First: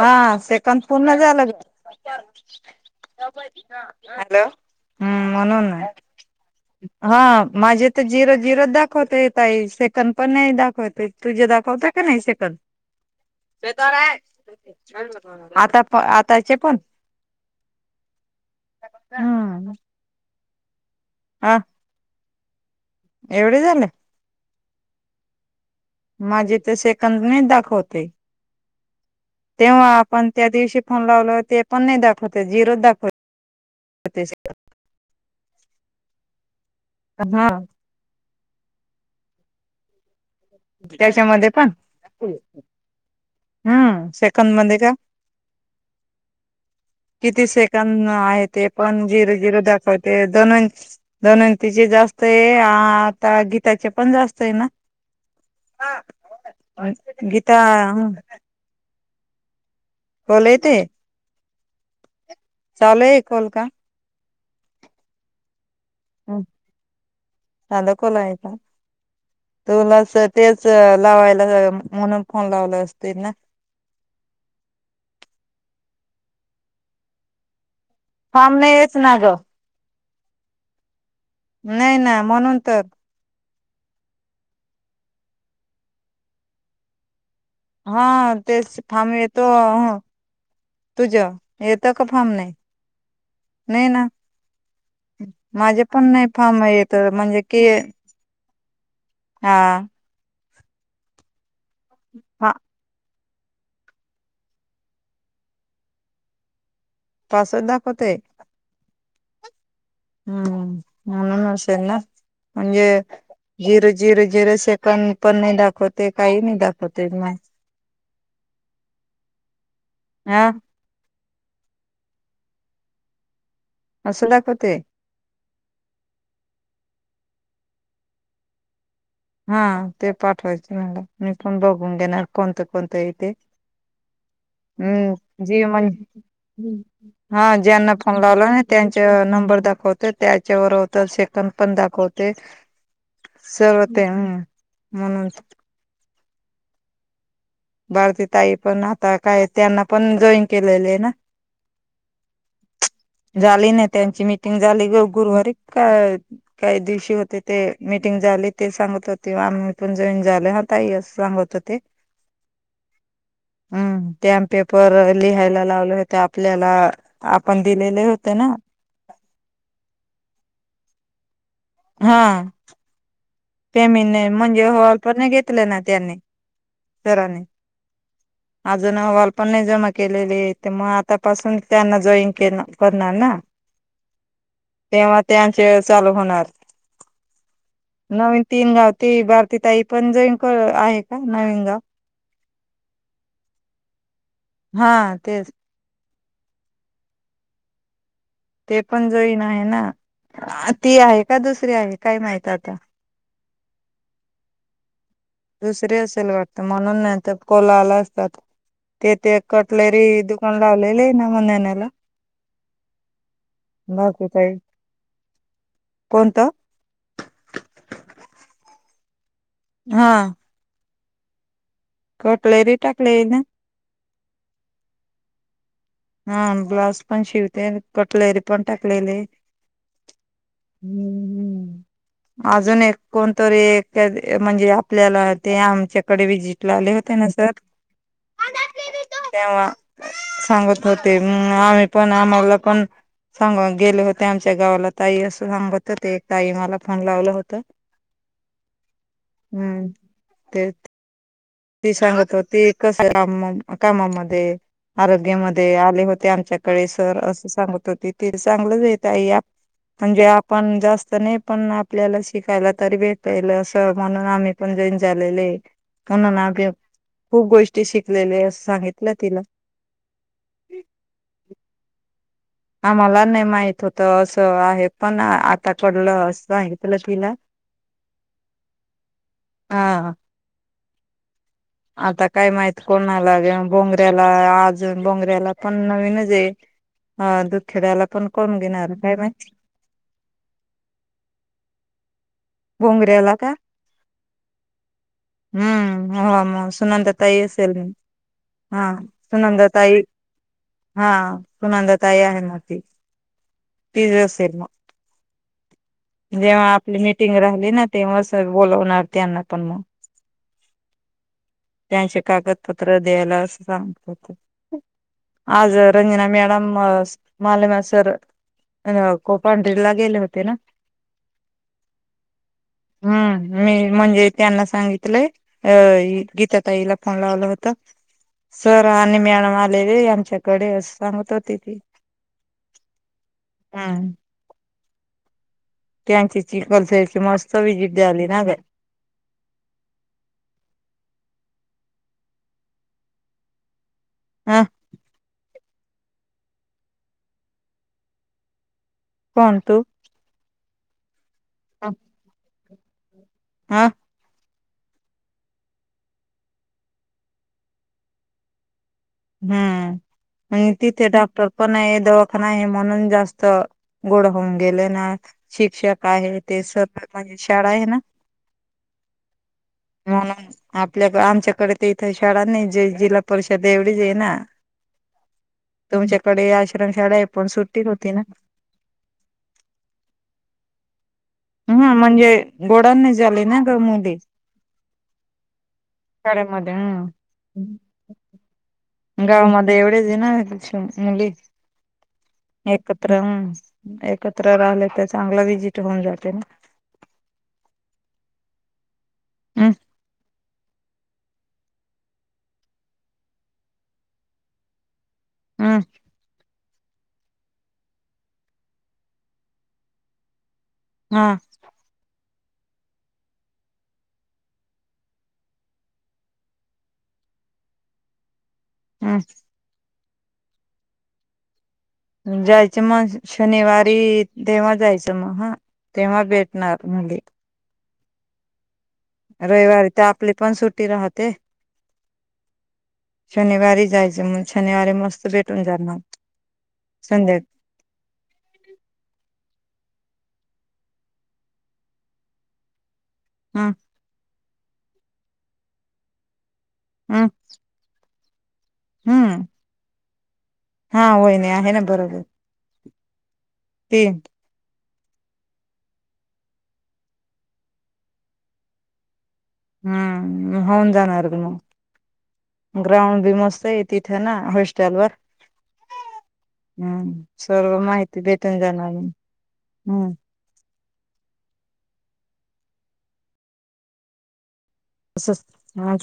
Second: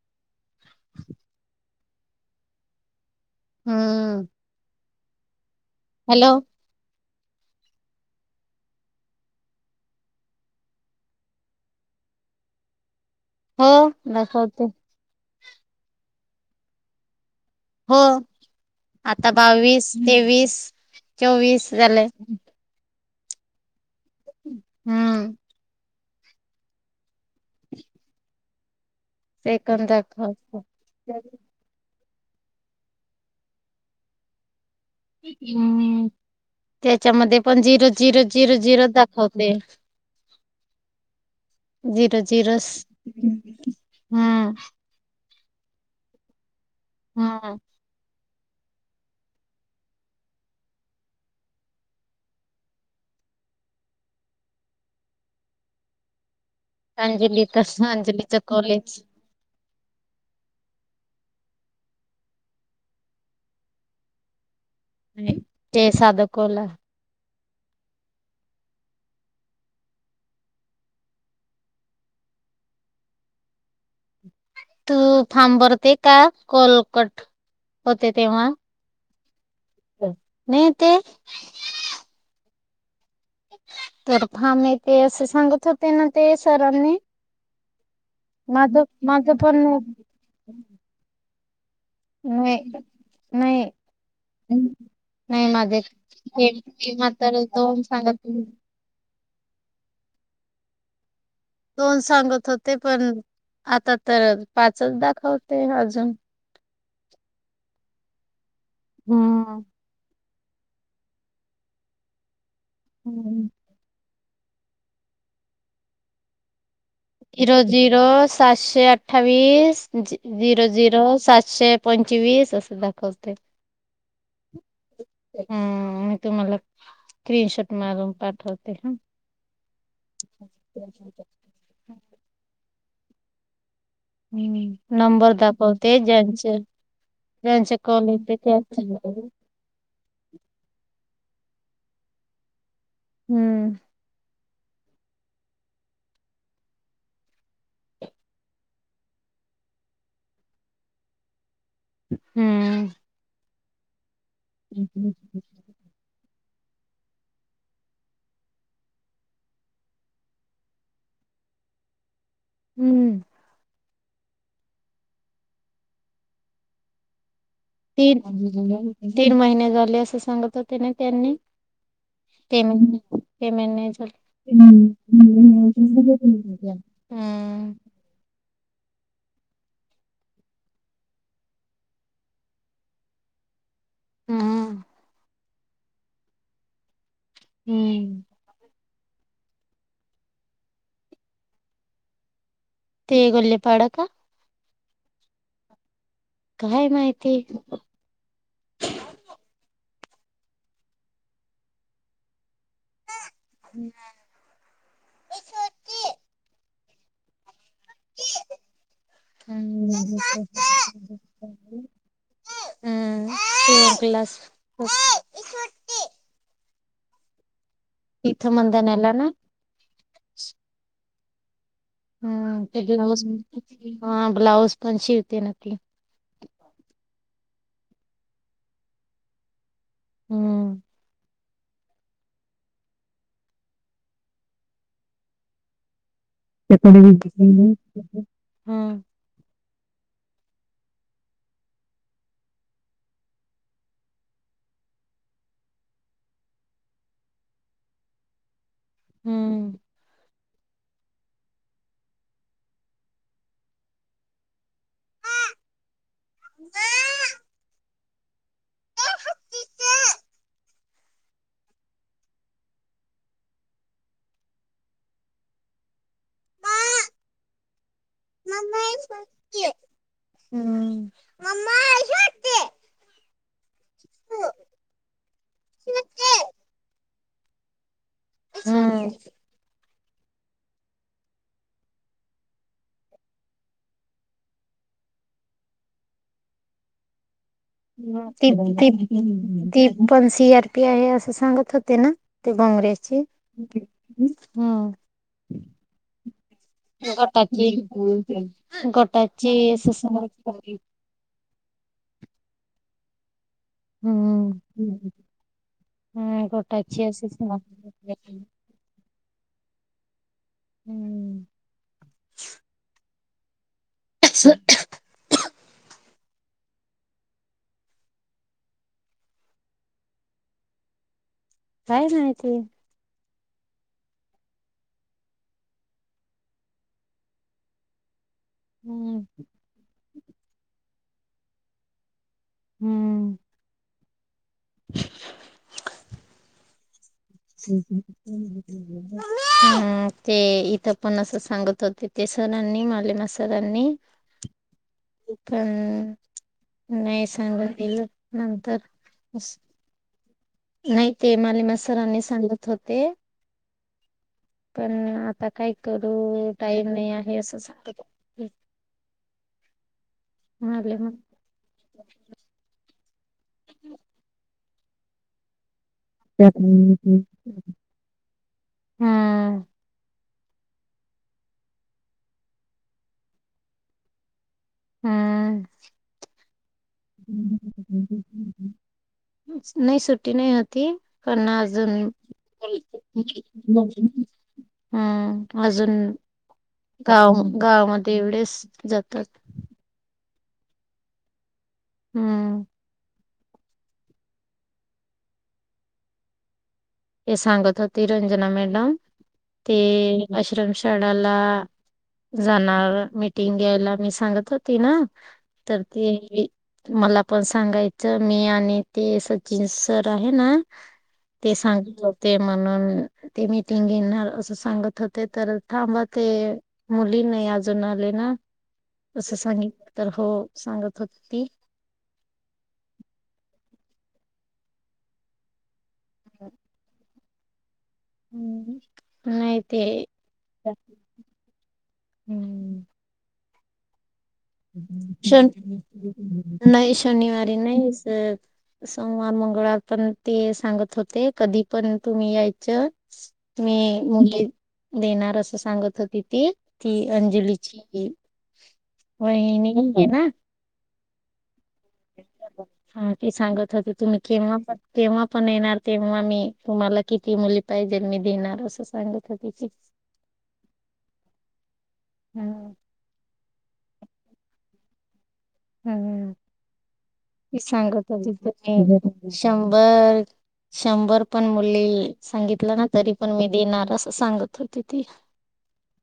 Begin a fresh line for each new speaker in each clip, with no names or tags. हा सेकंद पूर्ण झालं [inaudible]
हम्म
हॅलो... हम्म... म्हणून हे.
हॅलो.
हा... माझे तर झिरो झिरो दाखवत ये ताई... सेकंद पण नई दाखवत ए. तुझ्या दाखवता का नाही सेकंद?
हो
ते तर हे.
दाखवते.
छान... [unintelligible] आता... आताचे पण!
हो... आता...
हम्म
बावीस, तेवीस,
हा
चोवीस झाले.
एवढे झाले?
हम्म.
माझे तर सेकंदने दाखवते. तेव्हा...
सेकंद
आपण त्या
दाखवते
दिवशी फोन लावला... ते पण नाई दाखवते... झिरो दाखवते. [unintelligible]
हम्म... त्याच्यामध्ये
हा
पण... झिरो झिरो झिरो झिरोच दाखवते.
त्याच्यामध्ये पण
जिरो... जिरोस... हं...
हम्म
हा.
सेकंद मध्ये का किती
हम्म
सेकड आहे... ते पण... झिरो झिरो दाखवते... धनो धनोयंतीचे जास्त ए... आता गीताचे पण जास्त ए ना? हा... मग काय हॉस्पिटल ए... [unintelligible]
अंजली
गीता?
तर अंजलीच कॉलेज.
बोलाय येतेय... चालू ए कॉल का?
नई... ते सादं कोला.
साधा कॉल हाये का? तुला... तेच... लावायला.... म्हणून फोन लावला असतील ना?
तू थांबरती का? कॉल कट
थांबेच ना गं.
चल.. नई येत ए?
नइना... म्हणून तर.
तर... फ़ार्म येते असे... सांगत होते ना... ते सरांनी!
हा...
माझ
तेच... फार्म
माझं
येतो...
पण
तुझं येतं का... का फॉर्म नई... नई ना
नाई माझे...
पण नाही फॉर्म येत म्हणजे कि
[unintelligible] सांगत [unintelligible]
हा.
दोन सांगत होते... पण... आता तर.. पाचच दाखवते अजून.
पासच दाखवते?
हम्म.... हा.
हम्म... म्हूनन असेल ना म्हणजे? झिरो झिरो झिरो... सेकंड.. पण नाई दाखवते... काई नाई दाखव
झिरो झिरो... सातशे अठ्ठावीस....
हा
झिरो झिरो सातशे पंचवीस... असं दाखवतय.
असं दाखवतय?
अ्या... तुम्हाला स्क्रीन शॉर्ट मारून पाठवते... हा.
हा ते पाठवायचंय मला... मी पण बघून घेणार कोणतं कोणतं ए इथे
ह्म्म्म.... नंबर दाखवते... ज्यांचं
हा. ज्यांना फोन लावला ना... त्यांचा नंबर दाखव त्याच्यावर होत सेकड पण दाखवते.
हम्म
सर्व ते हम्म. म्हणून त. बारती ताई पण आता काय त्यांना पण जॉईन केलेले आहे ना.
हम्म.
झाली नाही त्यांची मिीटिंग झाली. ग गुरुवारी का काही दिवशी होते. ते मीटिंग झाले ते सांगत होते आम्ही पण जॉईन झाल. ताई हेच सांगत होते.
हम्म.
हम्म स्टॅम्प पेपर लिहायला लावले होते आपल्याला. आपण दिलेले
तीन
होते ना.
तीन महिने झाले असं सांगत होते ना त्यांनी ते.
फेमीने म्हणजे हॉलपने घेतले ना त्यानी सराने. अजून अवालपण नाही जमा केलेली. ते मग आतापासून त्यांना जॉईन केल करणार ना.
हा
तेव्हा त्यांचे चालू होणार.
हम्म.
नवीन तीन गाव ती, भारती ताई पण जोईन पण आहे का? नवीन गाव?
ते इगोली पाड का?
हा तेच.
काय माहिती?
ते पण जोईन आहे ना. ती आहे का दुसरी आहे. काय माहित आता.
हम्म.
दुसरी असेल वाटत. म्हणून नाही त कॉल आला अस ते ते
हम्म
कटलरी दुकान लावलेलेयना. मनेण्याला?
स
बाकी
ग्लास
काही
[unintelligible]
कोणतं?
इथ मंदण्याला ना?
ह.
हम्म
कटलेरी
ते
टाकले
ब्लाज,
ना
ब्लाउज पण शिवते ना ती.
हा ब्लाज पण शिवते. अन कटलेरी पण टाकलेलीय. हम्म हम्म. अजून एक कोणतरी. म्हणजे आपल्याला ते आमच्याकडे विजिट.
च
ला
ह
आले होते ना सर
[unintelligible]
तेव्हा सांगत होते. आम्ही पण, आम्हाला पण सांग गेले होते आमच्या गावाला. ताई असं सांगत होते. ताई मला फोन लावलं होत. हम्म तेच. ती सांगत होती कस आहे काम कामामध्ये. आरोग्यामध्ये आले होते. आमच्याकडे सर. असं सांगत होते ते. चांगलंचे ताई ऍप. म्हणजे आपण जास्त नाही. पण आपल्याला शिकायला तरी भेटईल अस. म्हणून आम्ही आपण जोईन झालेलय. म्हणून आ खूप गोष्टी शिकलेलेय. असं सांगितलं तिला.
हम्म.
आम्हाला नाही माहित होत असं आहे. पण आता कडलं अस सांगितलं तिला.
हम्म.
हा. आता काय माहित कोणालाे बोंगऱ्याला आज. बोंगऱ्याला पण नवीनचे. हा दुखेड्याला पण
ती
कोण
ती
घेणार काय माहिती?
ती पण स आर पी आहे. असं सांगत होते ना? ते बहारेची,
बोंगऱ्याला का
हा.
हम्म हा म.. सुनंदा ताई
गटाची,
असेल मग.
गटाची
सुनंदा ताई
सुसमा
हा नंदा ताई आहे म ते. तिज
हम्म
असेल मग
हम्म
जेव्हा आपली
गटाची
मि
असं
राहिली
सांगत
ना
होते.
तेव्हा सर बोलवणार त्यांना पण मग.
हम्म
त्यांचे कागदपत्र द्यायला अस सांगत होते. आज रंजना मॅडम, मालेमा सर कोपांढरी ला गेले होते ना?
काय नाही ते.
हम्म, मी म्हणजे त्यांना सांगितलंय अ गीता ताईला फोन लावला होता. सर
हम्म
आणि मॅडम आलेले आमच्याकडे असं सांगत होते ती.
हम्म.
हम्म.
[inaudible]
त्यांची चिखलसची मस्त विजिट झाली ना ग.
ह ते इथं पण असं सांगत होते ते सरांनी मले म सरांनी
हा.
पण नाही सांगून दिल नंतर अस-
कोण तु?
नाही ते मालेम सरनी सांगत होते
हा.
पण आता काय करू टाईम नाही आहे असं सांगत होते.
हम्म,
म्हणाले
तिथे
मग
डॉक्टर पण आहे दवाखाना आहे म्हणून जास्त तर गोड होऊन गेले ना शिक्षक आहे ते
हम्म
सर्व शाळा आहे ना. म्हणून आपल्या आमच्याकडे ते इथे शाळा नाही ज जिल्हा परिषदे विजे ना
हम्म.
तुमच्याकडे आश्रमशाळा आहे पण सुट्टी होती ना.
नाही सुट्टी नाही होती. पण अजून
ह म्हणजे गोडान नाही झाली ना ग मुली
हम्म, अजून
शाळेमध्ये ह.
गाव गावामध्ये एवढेच जात
गावामध्ये एवढेच आहे ना मुली.
हम्म.
एकत्र, एकत्र राहिले तर चांगलं विजिट होऊन जाते ना.
हे सांगत होती रंजना मॅडम
हम्म
ते आश्रम शाळेला जाणार मीटिंग घ्यायला मी सांगत होती ना.
हम्म
तर ते मला पण सांगायचं मी आणि ते सचिन सर आहे ना
हा.
ते सांग होते म्हणून ते मीटिंग घेणार असं सांगत होते तर थांब ते मुली नाही अजून आले ना. असं सांगितलं. तर हो. सांगत होत ती.
जायचं मग शनिवारी. तेव्हा जायचं मग. हा. तेव्हा भेटणार मुली.
अ, हम्म. नाही ते
रविवारी त्या प आपली पण सुटी राहते.
हम्म
शनिवारी जायचं म्ह
शन, नाही.
संध्या
शनिवारी नाही सन. सोमवार, मंगळवार पण ते सांगत होते. कधी पण तुम्ही यायचं.
हम्म
मी मुली देणार असं, सांगत होती ती. ती
हम्म
अंजलीची,
हम्म
वहिणीय ना?
हा, वहिनी आहे ना बरोबर.
हा, ती सांगत होती.
ती
तुम्ही केव्हा पण तेव्हा पण येणार. तेव्हा मी, तुम्हाला किती मुली पाहिजे मी देणार. असं सांगत होती ती.
हम्. होऊन जाणार गं मग.
ह.
ग्राउंड बी मस्ताय. तिथं ना, हॉस्टेल वर.
हम.
हम्म
ती
सर्व
सांगत
माहिती भेटून
होती.
जाणार
[unintelligible]
हम्म
शंभर. शंभर पण मुली सांगितलं ना. तरी पण मी देणार. असं सांगत होती ती.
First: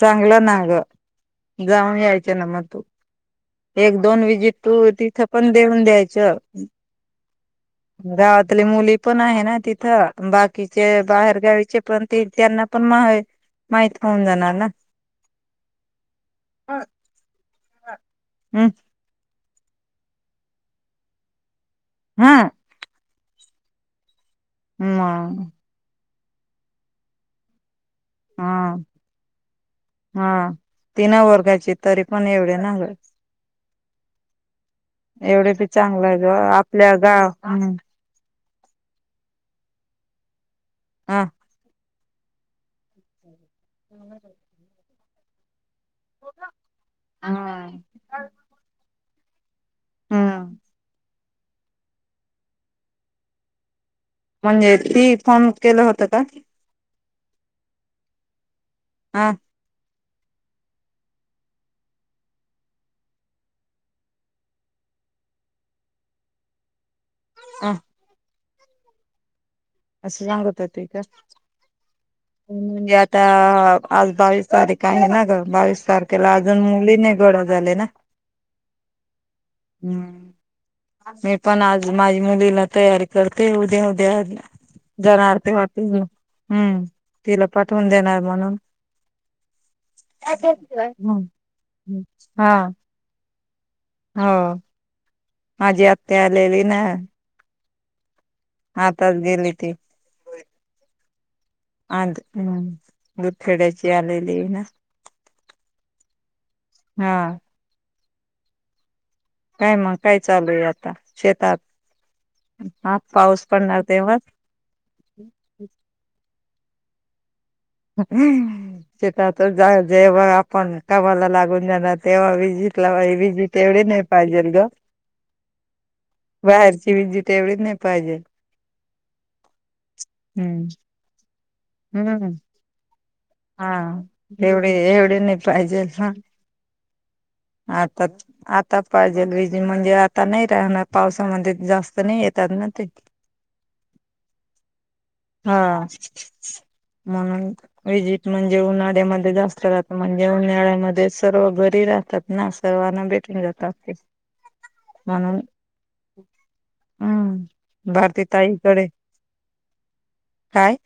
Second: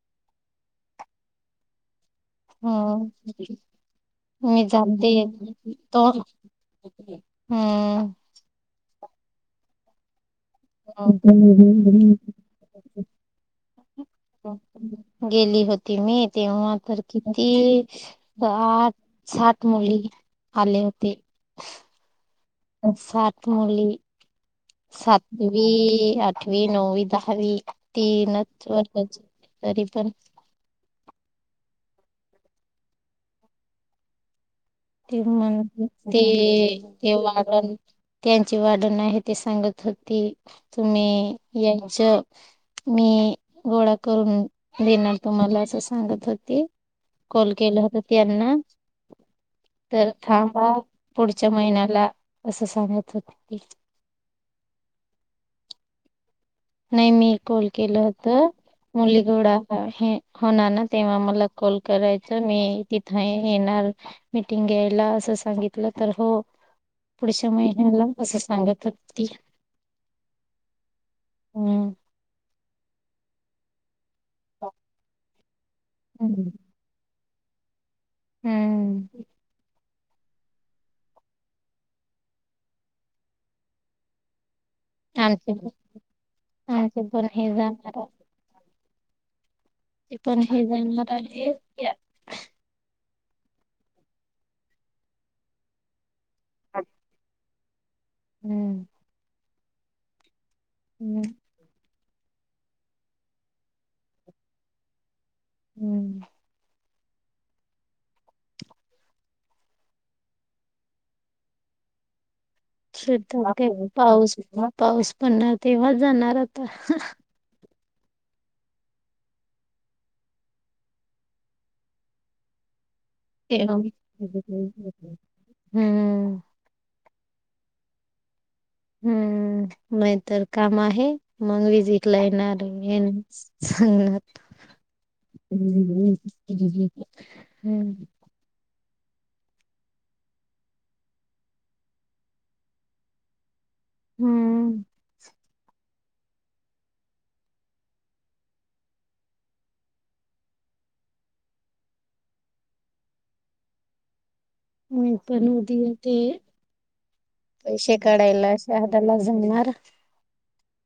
चांगलं ना गं. जाऊन यायचं. ना मग तू.
हम्म
एक - दोन विजीट
मी
तू,
जाते
तिथं पण देऊन
तो
द्यायच.
हम्म.
गावातली मुली पण आहे ना, तिथं. बाकीचे बाहेर गावीचे. पण ते त्यांना पण मावे
गेली होती मी. तेव्हा तर किती
हम्म
आठ - साठ मुली, आले होती.
हा.
सात मुली
मग
सातवी, अठ, वी नोवी, दहावी.
हा
तीनच वर्गाचं. तरी पण
हा तीन वर्गाचे, तरी पण एवढे ना होत.
ते
एवढे
म्हण
बी, चांगलंय
ते
गं. आपल्या
ते
गाव
वाढण त्यांची वाढण आहे ती सांगत होती.
हा
तुम्ही या च मी गोळा करून देणार तुम्हाला. असं सांग सांगत होती. कॉल केलं होत त्यांना. तर,
हम्म
थांबा. पुढच्या महिन्याला. असं सांगत होती ती
म्हणजे ती फोन केलं, होतं का?
नाही मी कॉल केलं होतं. मुली
हा
[unintelligible] हे. हो. नाना तेव्हा मला कॉल करायचां. मी येई -तिथे येणार. मिीटिंग घ्यायला असं सांगितलं. तर हो. पुढच्या
ह
महिन्याला. असं सांगत होती ती.
असं सांगत होति का?
हम.
म्हणजे आता आज बावीस तारीख आहे ना गं. बावीस तारखेला
हम्म
अजून मुली नाही गोळा झाले ना.
हम्.
हम्मं मी पणं आंज माझी मुलीला तयारी करते उद्यां उद्यां जाणारं
आमचे
तेंव्हा ते हम्मं
आमचे पण
तिलां
हे
पाठवूंन
जाणार आहे,
देणारं म्हणूंन
ते पण हे
त्यांचवांय
जाणार
हंम
आहे
हां होयं माझी आंत्या आलेली नां हं
हम्म
आंताज गेली ती
हम्मं
आंज हम्मं दुखड्यांची आलेली नां ते पणं
हम्मं
हां कायं मंग कायं चालूं आहे आंता शेतांत हां पाऊस
शेतात काय
पडणांर तेंव्हा चं
पाऊस पाऊस पडणांर तेंव्हा चं जाणारं आंता
हम्मं जेंव्हा आपणं कामांला लागूंन जाणारं तेंव्हा बी जितलां बां बी
तेव्हा
तेवढं नाहीं पाहिजे गं
हम्म
बाहेरची विजत एवढी नाहीं पाहिजे
हम्मं नाहींतरं
हम्म
कामं आहे मंग विजिकलां येणारं ये सांगणार
हां एवढे एवढे नाहीं पाहिजे हं
हम्म
आंता
हम्म
आंता पाहिजे विजय म्हणजे आंता नाहीं राहणांर पावसांमध्यें जास्तं नाहीं येतांत नां ते [inaudible] [unintelligible]
हम्म
हां हां म्हणूंन पाहिजे तं म्हणजे उन्हाळ्यांमध्यें जास्तं राहतां म्हणजे उन्हाळ्यांमध्ये सर्व घरी राहतांत नां सर्वांना भेटूंन जातांत ते
मी
म्हणून
पणं उदी होते
हम्म
पैसे
भारती
काढांयला शहांदाला जमणांर
कायं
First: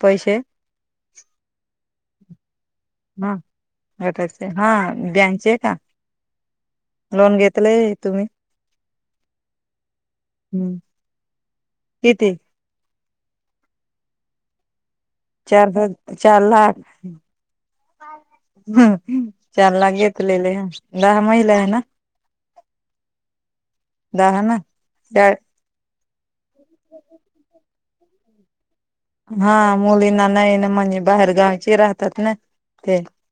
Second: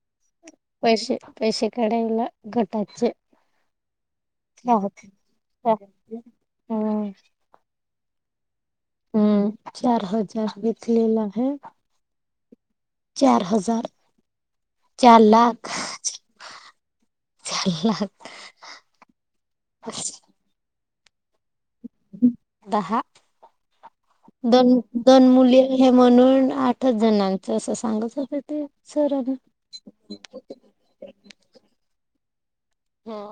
पैसे
पैसे पैसे काढांयला गटांचे
हां गटांचे हां बँकचे आहे कां
हम्म
लोनं घेतलंय तुम्हीं
हम्मं चार हजांर घेतलेला आहे
तीेथे
चार हजांर
चार हं चार लाखं
चार लाख
चार लाखं घेतलेले दहा महिने झाले नां
दहा
दहा ना
दोन दोन मुली हे म्हणूंन आठचं जणांचं असं सांगतं होते ते सरांनी.
हां मुलींना नाहीं नां म्हणजे बाहेरगावांची राहतांत नां
हां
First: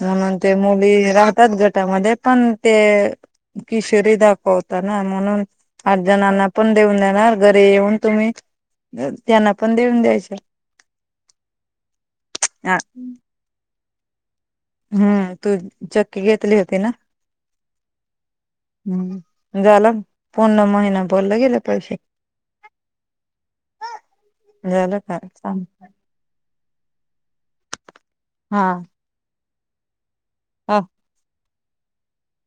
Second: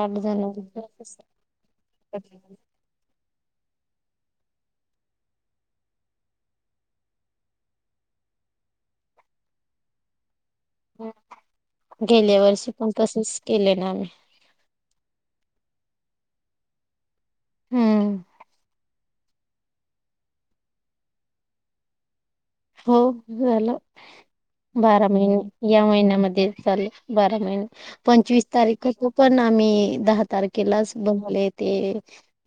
म्हणूंन ते मुली राहतांत गटांमध्ये पणं ते कि शरीर दाखवंता नां म्हणूंन आठ जणांना पणं देऊंन देणारं घरी येऊंन तुम्हीं त्यांनां पणं देऊंन द्यायचं
गेल्यां वर्षी पणं तसेच केले नां आम्हीं
हम्मं तूं चक्की घेतली होती नां
हम्मं
हम झाला पूण महिना बोलल गेल पाहिजे.
हो झालं
झालं
बारा
का
महिने
सांग
या महिन्यामध्ये. चाले बारा महिने पंचवीस
हा
तारीख [unintelligible] पण आम्ही दहा
हा
तारखेलाच बनवलय ते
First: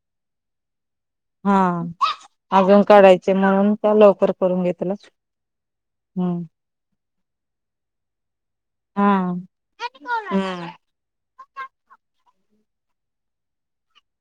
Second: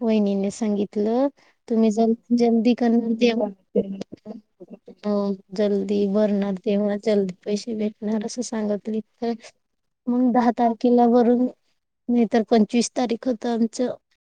वहिनींनी सांगितलं
हा
तुम्ही ज जलदी
अजून
कर
काढायचे म्हणून त्या लवकर
[unintelligible]
करून घेतलं
हो जल्दी
हम्म
भरणार तेव्हा जल्दी पैसे भेटणार असं सांगितलीत
हा
काय.
हम्म.
किलावरून नाही तर पंचवीस तारीख होत आमचं.